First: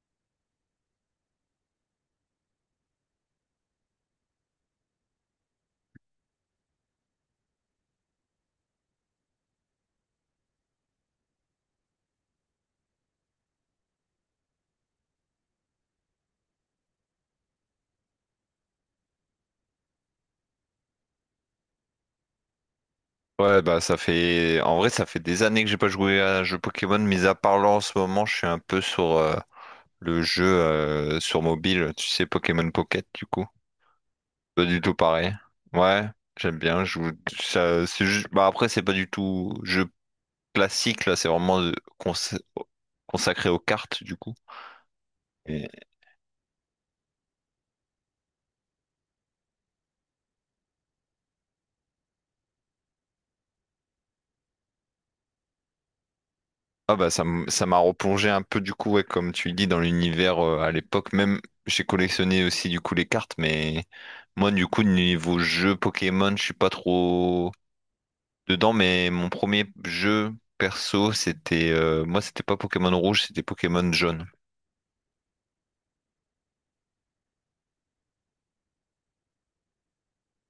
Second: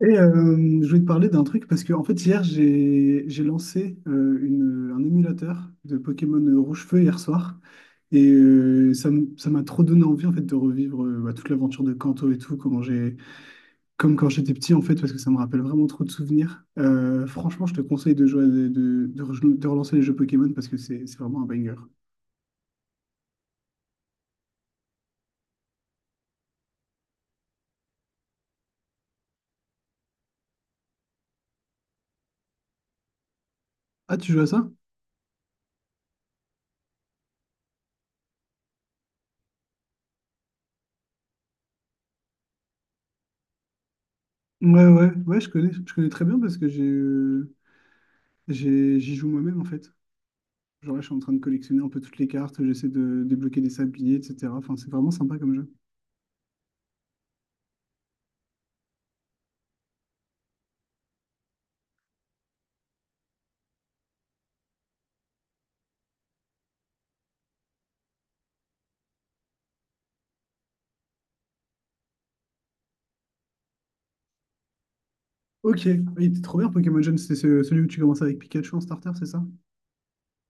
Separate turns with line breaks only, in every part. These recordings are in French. Je voulais te parler d'un truc parce que en fait hier j'ai lancé un émulateur de Pokémon Rouge-Feu hier soir. Ça m'a trop donné envie en fait de revivre bah, toute l'aventure de Kanto et tout comment j'ai comme quand j'étais petit en fait parce que ça me rappelle vraiment trop de souvenirs. Franchement je te conseille de jouer de relancer les jeux Pokémon parce que c'est vraiment un banger.
Ouais, bah ça fait... En vrai, ça fait des années que j'ai pas joué à un jeu Pokémon, mis à part là en ce moment, je suis un peu sur le jeu sur mobile, tu sais, Pokémon Pocket, du coup.
Ah, tu joues à
Pas
ça?
du tout pareil. Ouais, j'aime bien. Ça, c'est juste... Bah, après, c'est pas du tout jeu classique, là, c'est vraiment cons- consacré aux cartes, du coup.
Ouais, ouais, ouais, je connais très bien parce que j'ai j'y joue moi-même en fait. Genre là, je suis en train de collectionner un peu toutes les cartes, j'essaie de débloquer des sabliers, etc. Enfin, c'est vraiment sympa comme jeu.
Ah bah ça m'a replongé un peu du coup, ouais, comme tu le dis, dans l'univers, à l'époque même j'ai collectionné aussi du coup les cartes, mais moi, du coup, niveau jeu Pokémon, je suis pas trop dedans, mais mon premier jeu perso c'était, moi c'était pas Pokémon rouge, c'était Pokémon jaune.
Ok, il était trop bien Pokémon Jaune, c'est celui où tu commences avec Pikachu en starter, c'est ça?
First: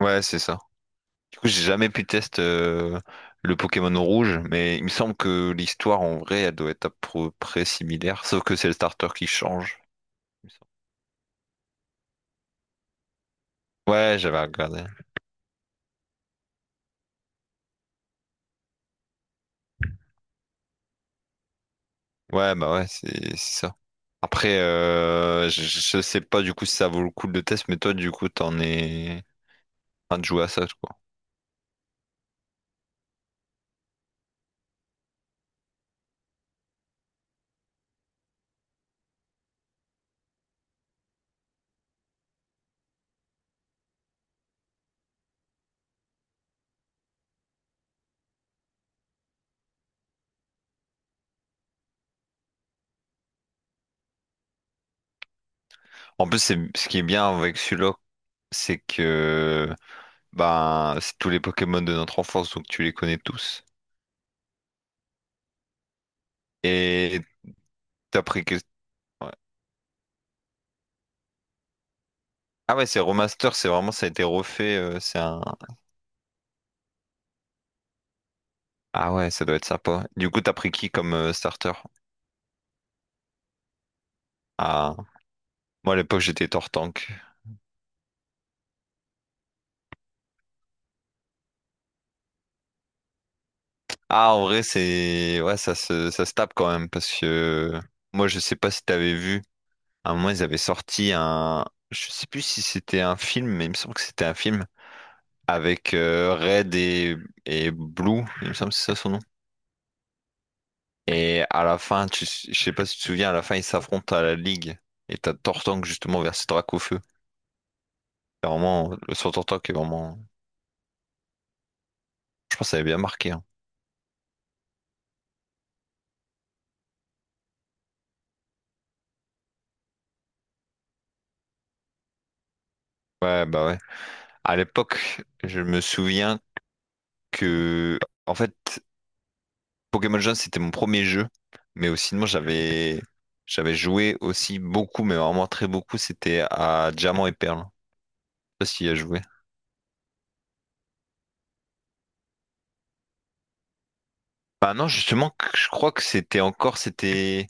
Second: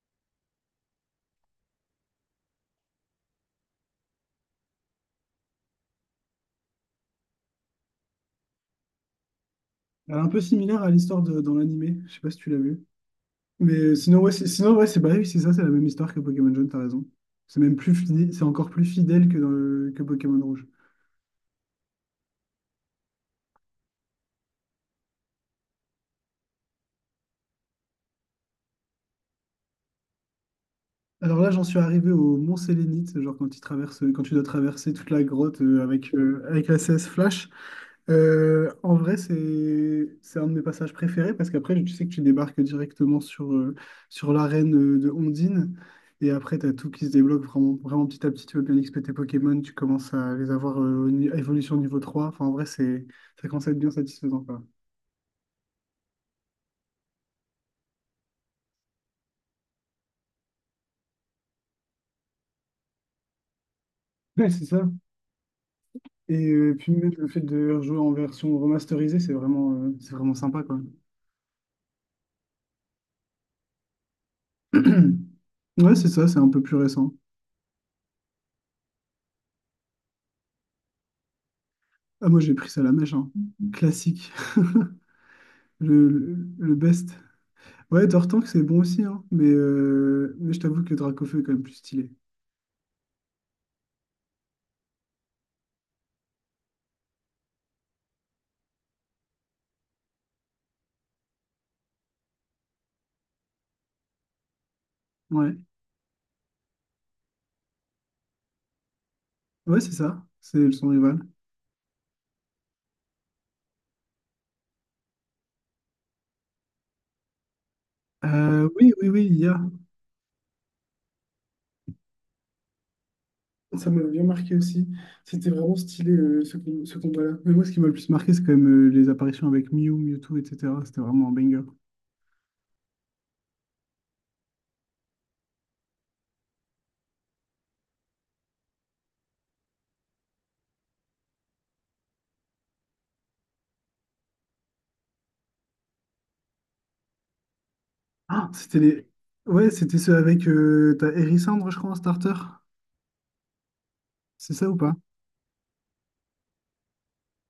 Ouais, c'est ça. Du coup j'ai jamais pu tester le Pokémon rouge, mais il me semble que l'histoire en vrai elle doit être à peu près similaire, sauf que c'est le starter qui change,
Alors, un peu
il me semble.
similaire à l'histoire dans l'animé, je sais pas si tu l'as vu. Mais
Ouais, j'avais
sinon,
regardé.
ouais, c'est bah oui, c'est ça, c'est la même histoire que Pokémon Jaune, t'as raison. C'est même plus fidèle, c'est encore plus fidèle que, que Pokémon Rouge.
Ouais, bah ouais, c'est ça. Après, je sais pas du coup si ça vaut le coup de le test, mais toi, du coup, t'en es en train de jouer à ça, quoi.
Alors là, j'en suis arrivé au Mont Sélénite, genre quand tu dois traverser toute la grotte, avec la CS Flash. En vrai, c'est un de mes passages préférés parce qu'après, tu sais que tu débarques directement sur l'arène de Ondine et après, tu as tout qui se débloque vraiment, vraiment petit à petit. Tu veux bien XP tes Pokémon, tu commences à les avoir au ni- à évolution niveau 3. Enfin, en vrai, c'est ça commence à être bien satisfaisant, quoi.
En plus, c'est ce qui est bien avec celui-là, c'est que ben c'est tous les Pokémon de notre enfance, donc tu les connais tous.
Ouais, c'est ça. Puis, même
Et
le fait de rejouer en
t'as pris que...
version remasterisée,
ouais.
c'est vraiment sympa, quoi.
Ah ouais, c'est remaster, c'est vraiment, ça a été refait, c'est un...
Ouais, c'est ça, c'est un peu plus récent.
Ah ouais, ça doit être sympa. Du coup, t'as pris qui comme starter?
Ah, moi, j'ai pris ça à la mèche, hein. Classique,
Ah, moi, à
le,
l'époque,
le
j'étais
le
Tortank.
best. Ouais, Dortank, c'est bon aussi, hein. Mais je t'avoue que Dracofeu est quand même plus stylé.
Ah, en vrai, c'est. Ouais, ça se tape quand même parce que moi, je sais pas si t'avais vu. À un moment, ils avaient sorti un. Je sais plus si c'était un film, mais il me semble que c'était un film
Ouais,
avec Red et Blue. Il me semble que c'est ça son nom.
ouais, c'est ça. C'est son rival.
Et à la fin, tu... je sais pas si tu te souviens, à la fin, ils s'affrontent à la Ligue. Et t'as Tortank justement versus Dracaufeu. C'est vraiment.
Oui, oui,
Le
oui,
son
il y a.
Tortank est vraiment. Je pense que ça avait bien marqué, hein.
Ça m'a bien marqué aussi. C'était vraiment stylé, ce combat-là. Mais moi, ce qui m'a le plus marqué, c'est quand même les apparitions avec Mew, Mewtwo, etc. C'était vraiment un banger.
Ouais, bah ouais. À l'époque, je me souviens que. En fait. Pokémon Jaune, c'était mon premier jeu, mais aussi, sinon, j'avais joué aussi beaucoup, mais vraiment très beaucoup, c'était à Diamant et Perle. Je sais
Ah,
pas
c'était
s'il y a
les.
joué.
Ouais, c'était ceux avec. T'as Hérissandre, je crois, en starter. C'est ça
Bah
ou
non,
pas?
justement, je crois que c'était encore, c'était...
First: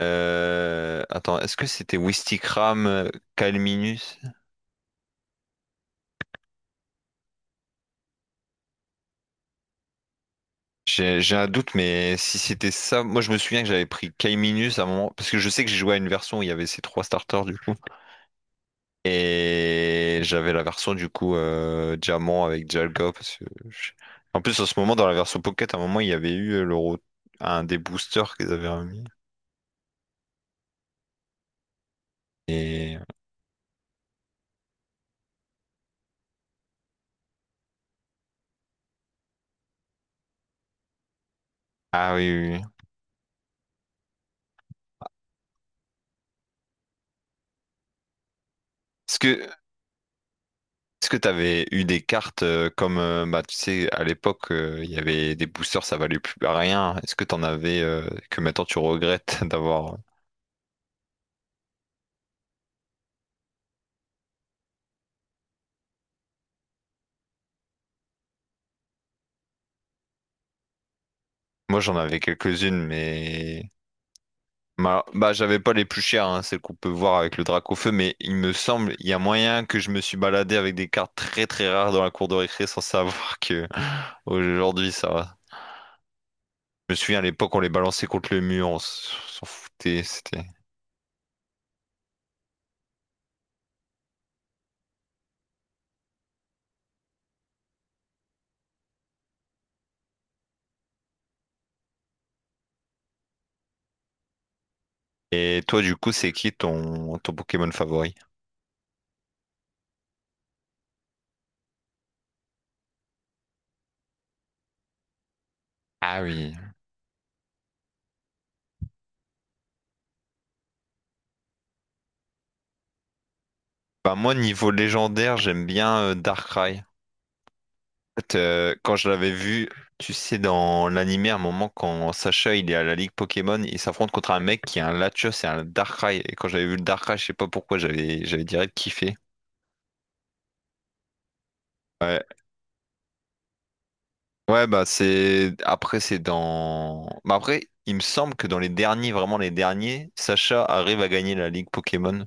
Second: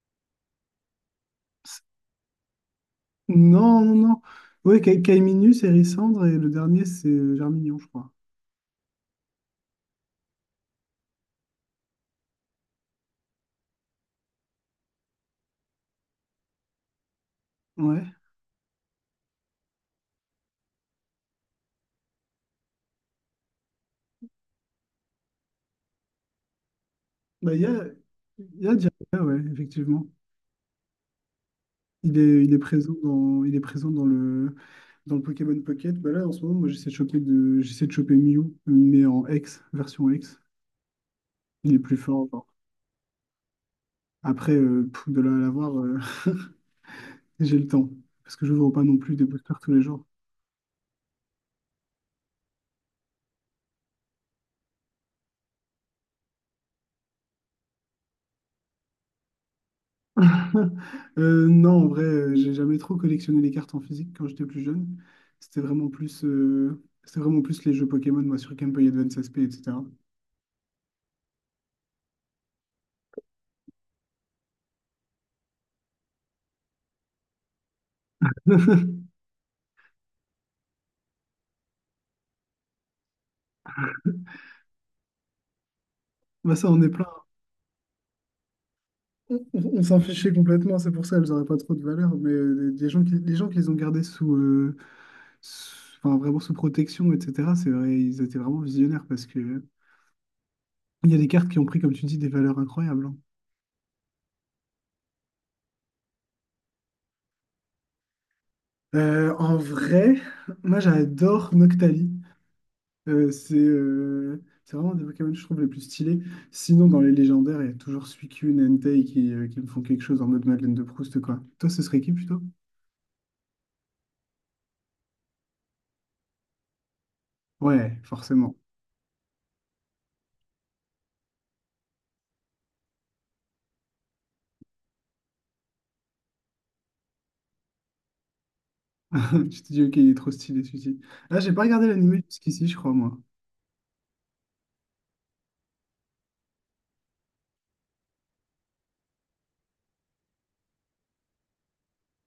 Attends, est-ce que
C'est-
c'était Wistikram,
Non, non,
Calminus?
non. Ouais, Kaiminus, Hérissandre, et le dernier, c'est Germignon, je crois.
J'ai un doute, mais si c'était ça, moi je me souviens que j'avais pris Calminus à un moment, parce que je sais que j'ai joué à une version où il y avait ces trois starters, du coup.
Ouais.
Et j'avais la version, du coup, diamant avec Dialga parce que en plus en ce moment dans la version Pocket à un moment il y avait eu,
Bah,
un des boosters qu'ils
il y
avaient
a
remis.
Jiraiya, ouais, effectivement. Il est présent
Et
dans le Pokémon Pocket. Bah là, en ce moment, moi, j'essaie de choper Mew, mais en X, version X. Il est plus
ah
fort
oui
encore.
oui. Oui.
Après, pff, de là à l'avoir, j'ai le temps. Parce que je n'ouvre pas non plus
Est-ce
des
que
boosters tous les jours.
est-ce que t'avais eu des cartes comme bah tu sais à l'époque il y avait des boosters ça valait plus rien. Est-ce que t'en avais que maintenant tu regrettes d'avoir?
Non, en vrai, j'ai jamais trop collectionné les cartes en physique quand j'étais plus jeune. C'était vraiment plus les jeux Pokémon, moi, sur Game Boy Advance SP, etc.
Moi j'en avais quelques-unes, mais Bah, j'avais pas les plus chères, hein, celles qu'on peut voir avec le drac au feu, mais il me semble, il y a moyen que je me suis baladé avec des cartes très très rares dans la cour de récré sans savoir que aujourd'hui ça va.
Bah ça, on est.
Je me souviens à l'époque on les balançait contre le mur, on s'en
On s'en
foutait,
fichait
c'était.
complètement, c'est pour ça elles n'auraient pas trop de valeur, mais les gens qui les ont gardés sous, sous- enfin, vraiment sous protection, etc., c'est vrai, ils étaient vraiment visionnaires parce que il y a des cartes qui ont pris, comme tu dis, des valeurs incroyables, hein.
Et toi du coup c'est qui ton, ton Pokémon favori?
En vrai, moi j'adore Noctali. C'est vraiment un des Pokémon, je trouve, les plus stylés.
Ah oui.
Sinon, dans les légendaires, il y a toujours Suicune, Entei qui me font quelque chose en mode Madeleine de Proust, quoi. Toi, ce serait qui plutôt?
Bah moi niveau légendaire j'aime bien Darkrai.
Ouais,
Fait,
forcément.
quand je l'avais vu, tu sais, dans l'animé, à un moment, quand Sacha il est à la Ligue Pokémon, il s'affronte contre un mec qui a un Latios et un Darkrai. Et quand j'avais vu le Darkrai, je sais pas pourquoi, j'avais direct kiffé.
Tu te dis, ok, il est trop stylé celui-ci. Là, j'ai pas regardé
Ouais,
l'animé jusqu'ici, je crois, moi.
ouais, bah c'est. Après, c'est dans. Bah après, il me semble que dans les derniers, vraiment les derniers, Sacha arrive à gagner la Ligue Pokémon.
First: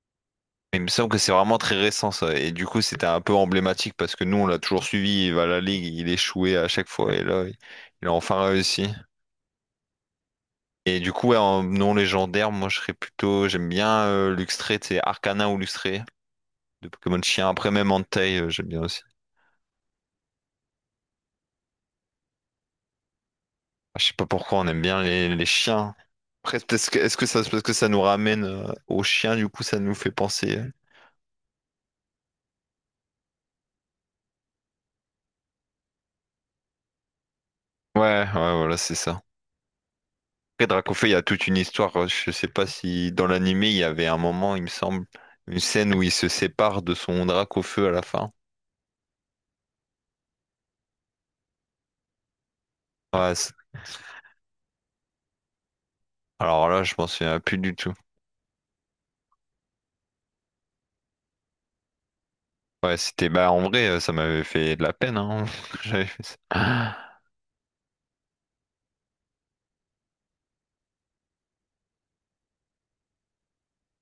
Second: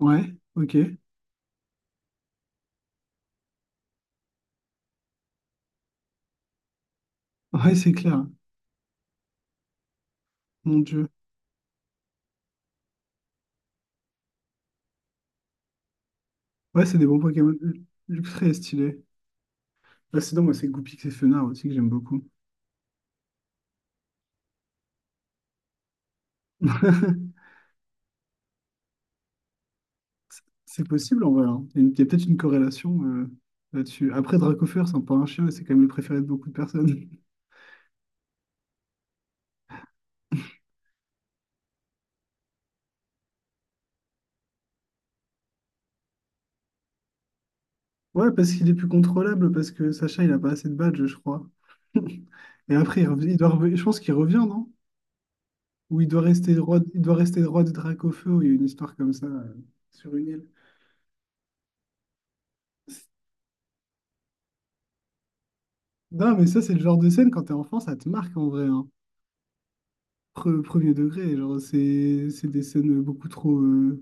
Ouais, ok.
Il me semble que c'est vraiment très récent ça. Et du coup, c'était un peu emblématique parce que nous, on l'a toujours suivi. Il va à la Ligue, il échouait à chaque fois. Et là,
Ouais, c'est
il a
clair.
enfin réussi.
Mon
Et
Dieu.
du coup, ouais, en non légendaire, moi je serais plutôt. J'aime bien Luxray, tu sais, Arcanin ou Luxray,
Ouais,
de
c'est des bons
Pokémon de chien.
Pokémon.
Après, même
Luxe.
Entei,
Très
j'aime bien
stylé.
aussi.
Là, sinon, moi, c'est Goupix et Fenard aussi que j'aime beaucoup.
Ah, je sais pas pourquoi on aime bien les chiens. Après, est-ce que ça, parce que ça nous ramène aux chiens, du coup, ça nous fait penser. Euh.
C'est possible, en vrai, hein. Il y a il y a peut-être une corrélation, là-dessus. Après, Dracofeu ressemble pas à un chien et c'est quand même le préféré de beaucoup de personnes.
Ouais, ouais, voilà, c'est ça. Après, Dracofeu, il y a toute une histoire. Je sais pas si dans l'animé, il y avait un moment, il me semble, une scène où il se sépare de son Dracofeu à la
Ouais,
fin.
parce qu'il est plus contrôlable, parce que Sacha, il a pas assez de badges, je crois. Et après,
Ouais, c'est-
je pense qu'il revient, non? Où
alors là, je
il
m'en
doit
souviens
rester
plus
roi des
du tout.
Dracaufeu, où il y a une histoire comme ça, sur une île.
Ouais, c'était bah en vrai, ça m'avait fait de la peine, hein, quand j'avais
Non,
fait
mais ça, c'est le genre
ça.
de scène, quand t'es enfant, ça te marque en vrai, hein. Premier degré, genre, c'est des scènes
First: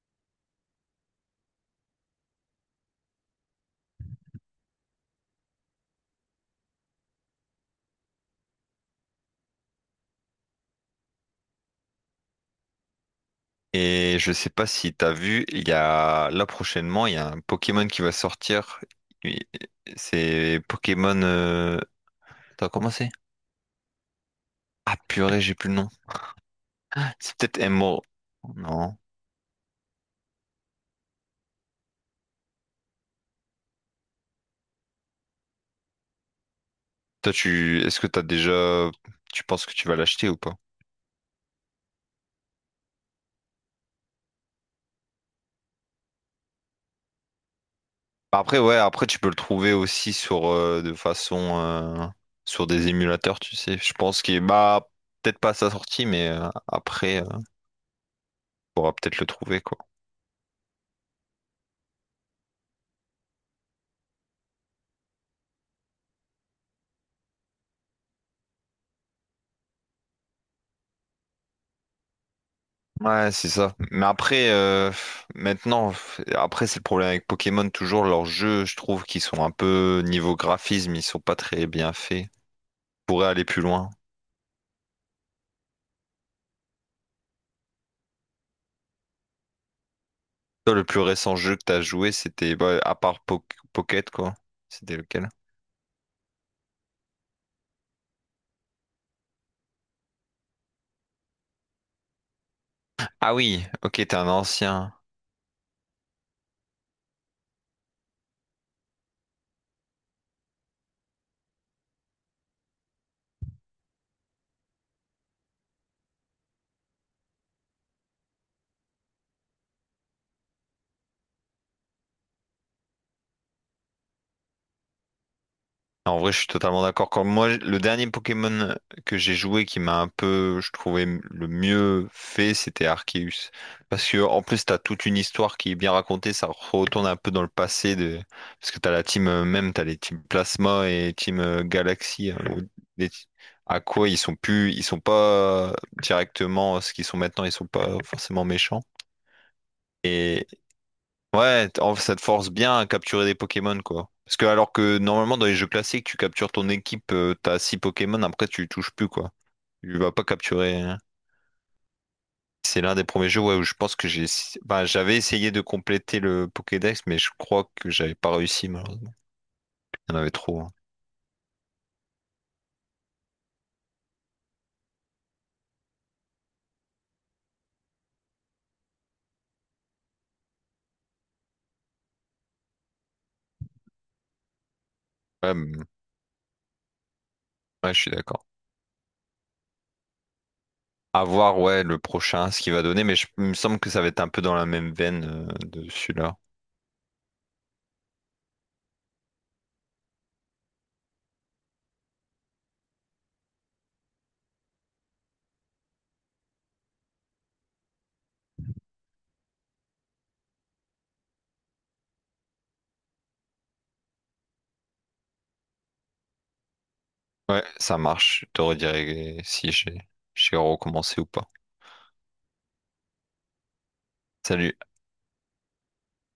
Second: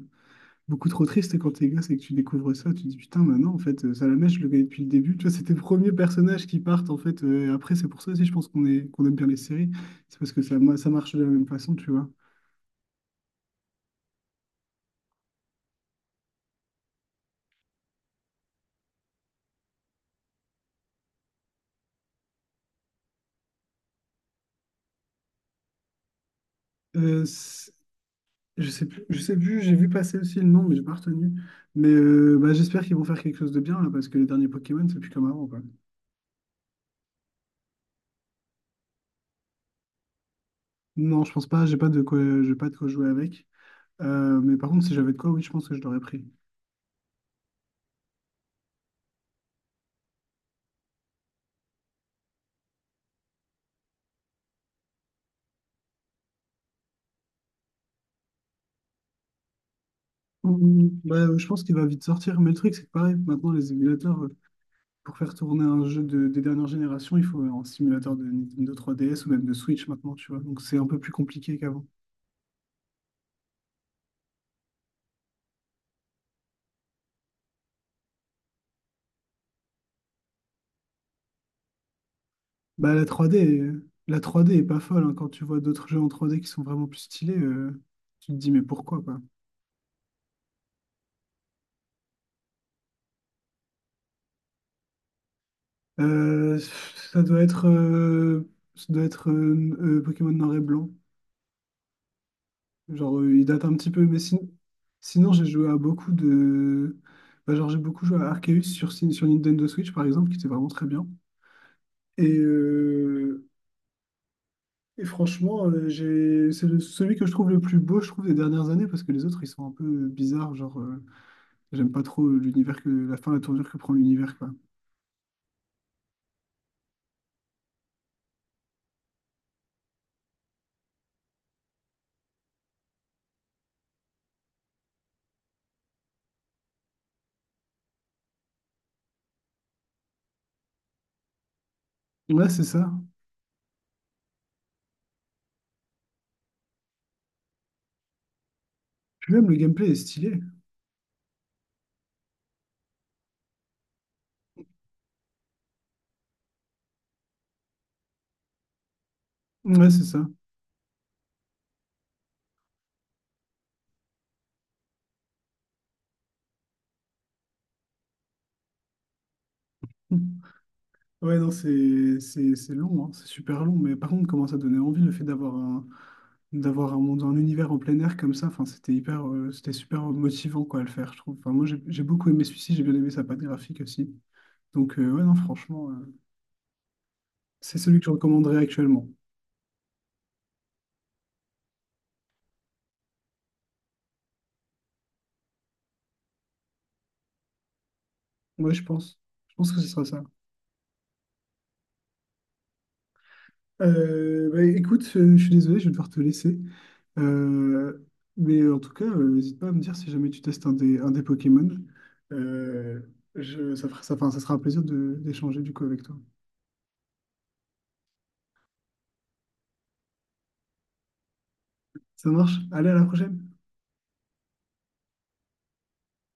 beaucoup trop tristes quand t'es gosse et que tu découvres ça. Tu te dis, putain, maintenant, en fait, Salamèche, je le connais depuis le début. Tu vois, c'est tes premiers personnages qui partent, en fait. Et après, c'est pour ça aussi, je pense qu'on aime bien les séries. C'est parce que ça, ça marche de la même façon, tu vois.
Et je sais pas si t'as vu, il y a là prochainement, il y a un Pokémon qui va sortir. Et- C'est Pokémon. T'as commencé? Ah purée, j'ai plus le nom.
Euh,
C'est peut-être
c-
Emerald. Non.
Je sais plus, j'ai vu passer aussi le nom, mais j'ai pas retenu. Bah, j'espère qu'ils vont faire quelque chose de bien là, parce que les derniers Pokémon, c'est plus comme avant, quoi.
Toi, tu, est-ce que t'as déjà, tu penses que tu vas l'acheter ou pas?
Non, je pense pas, j'ai pas de quoi jouer avec. Mais par contre, si j'avais de quoi, oui, je pense que je l'aurais pris.
Après, ouais, après tu peux le trouver aussi sur de façon sur des émulateurs, tu sais. Je pense qu'il bah peut-être pas à sa sortie, mais après. Pourra peut-être le trouver, quoi.
Bah, je pense qu'il va vite sortir. Mais le truc, c'est que pareil, maintenant, les émulateurs, pour faire tourner un jeu des dernières générations, il faut un simulateur de Nintendo 3DS ou même de Switch maintenant, tu vois. Donc c'est un peu plus compliqué qu'avant.
Ouais, c'est ça. Mais après, maintenant, après, c'est le problème avec Pokémon, toujours leurs jeux, je trouve qu'ils sont un peu, niveau graphisme, ils sont pas très bien faits. Ils
Bah,
pourraient aller plus loin.
la trois d est pas folle, hein. Quand tu vois d'autres jeux en 3D qui sont vraiment plus stylés, tu te dis, mais pourquoi, quoi?
Toi, le plus récent jeu que t'as joué, c'était, bah, à part Pocket, quoi. C'était lequel?
Euh, ça doit être, euh, Ça doit être, Pokémon Noir et Blanc. Genre,
Ah
il date
oui,
un petit
ok,
peu,
t'es
mais
un ancien.
sinon, j'ai joué à beaucoup de. Bah, genre, j'ai beaucoup joué à Arceus sur Nintendo Switch, par exemple, qui était vraiment très bien. Et, euh, et franchement, celui que je trouve le plus beau, je trouve, des dernières années, parce que les autres, ils sont un peu bizarres. Genre. J'aime pas trop l'univers que la fin, la tournure que prend l'univers, quoi.
En vrai, je suis totalement d'accord. Comme moi, le dernier Pokémon que j'ai joué qui m'a un peu, je trouvais, le mieux fait, c'était Arceus. Parce que, en plus, t'as toute une histoire qui est bien racontée, ça retourne un peu dans le passé de, parce que t'as la team, même, t'as les teams Plasma et team Galaxy, hein,
Ouais, c'est
ou
ça.
des- À quoi ils sont plus, ils sont pas directement ce qu'ils sont maintenant, ils sont pas forcément méchants.
Puis même le gameplay est stylé.
Ouais, ça te force bien à capturer des Pokémon, quoi. Parce que alors que normalement dans les jeux classiques, tu captures ton équipe, t'as 6 Pokémon, après tu les touches plus, quoi.
Ouais,
Tu
c'est
vas
ça.
pas capturer, hein. C'est l'un des premiers jeux, ouais, où je pense que bah, j'avais essayé de compléter le Pokédex, mais je crois que j'avais pas réussi malheureusement. Il y en avait trop, hein.
Ouais, non, c'est long, hein, c'est super long, mais par contre, comment ça donnait envie le fait d'avoir un monde, un univers en plein air comme ça. C'était super motivant quoi à le faire, je trouve. Enfin, moi, j'ai beaucoup aimé celui-ci, j'ai bien aimé sa patte graphique aussi. Ouais, non,
Ouais, mais-
franchement, c'est
ouais,
celui
je
que je
suis d'accord.
recommanderais actuellement.
À voir, ouais, le prochain, ce qu'il va donner, mais je- il me semble que ça va être un peu dans la même veine de celui-là.
Ouais, je pense. Je pense que ce sera ça. Bah, écoute, je suis désolé, je vais devoir te laisser. Euh, mais en tout cas, n'hésite pas à me dire si jamais tu testes un des Pokémon. Euh, enfin, ça sera un plaisir d'échanger du coup avec toi.
Ouais, ça marche. Je te redirai si j'ai recommencé ou pas.
Ça marche? Allez, à la prochaine!
Salut.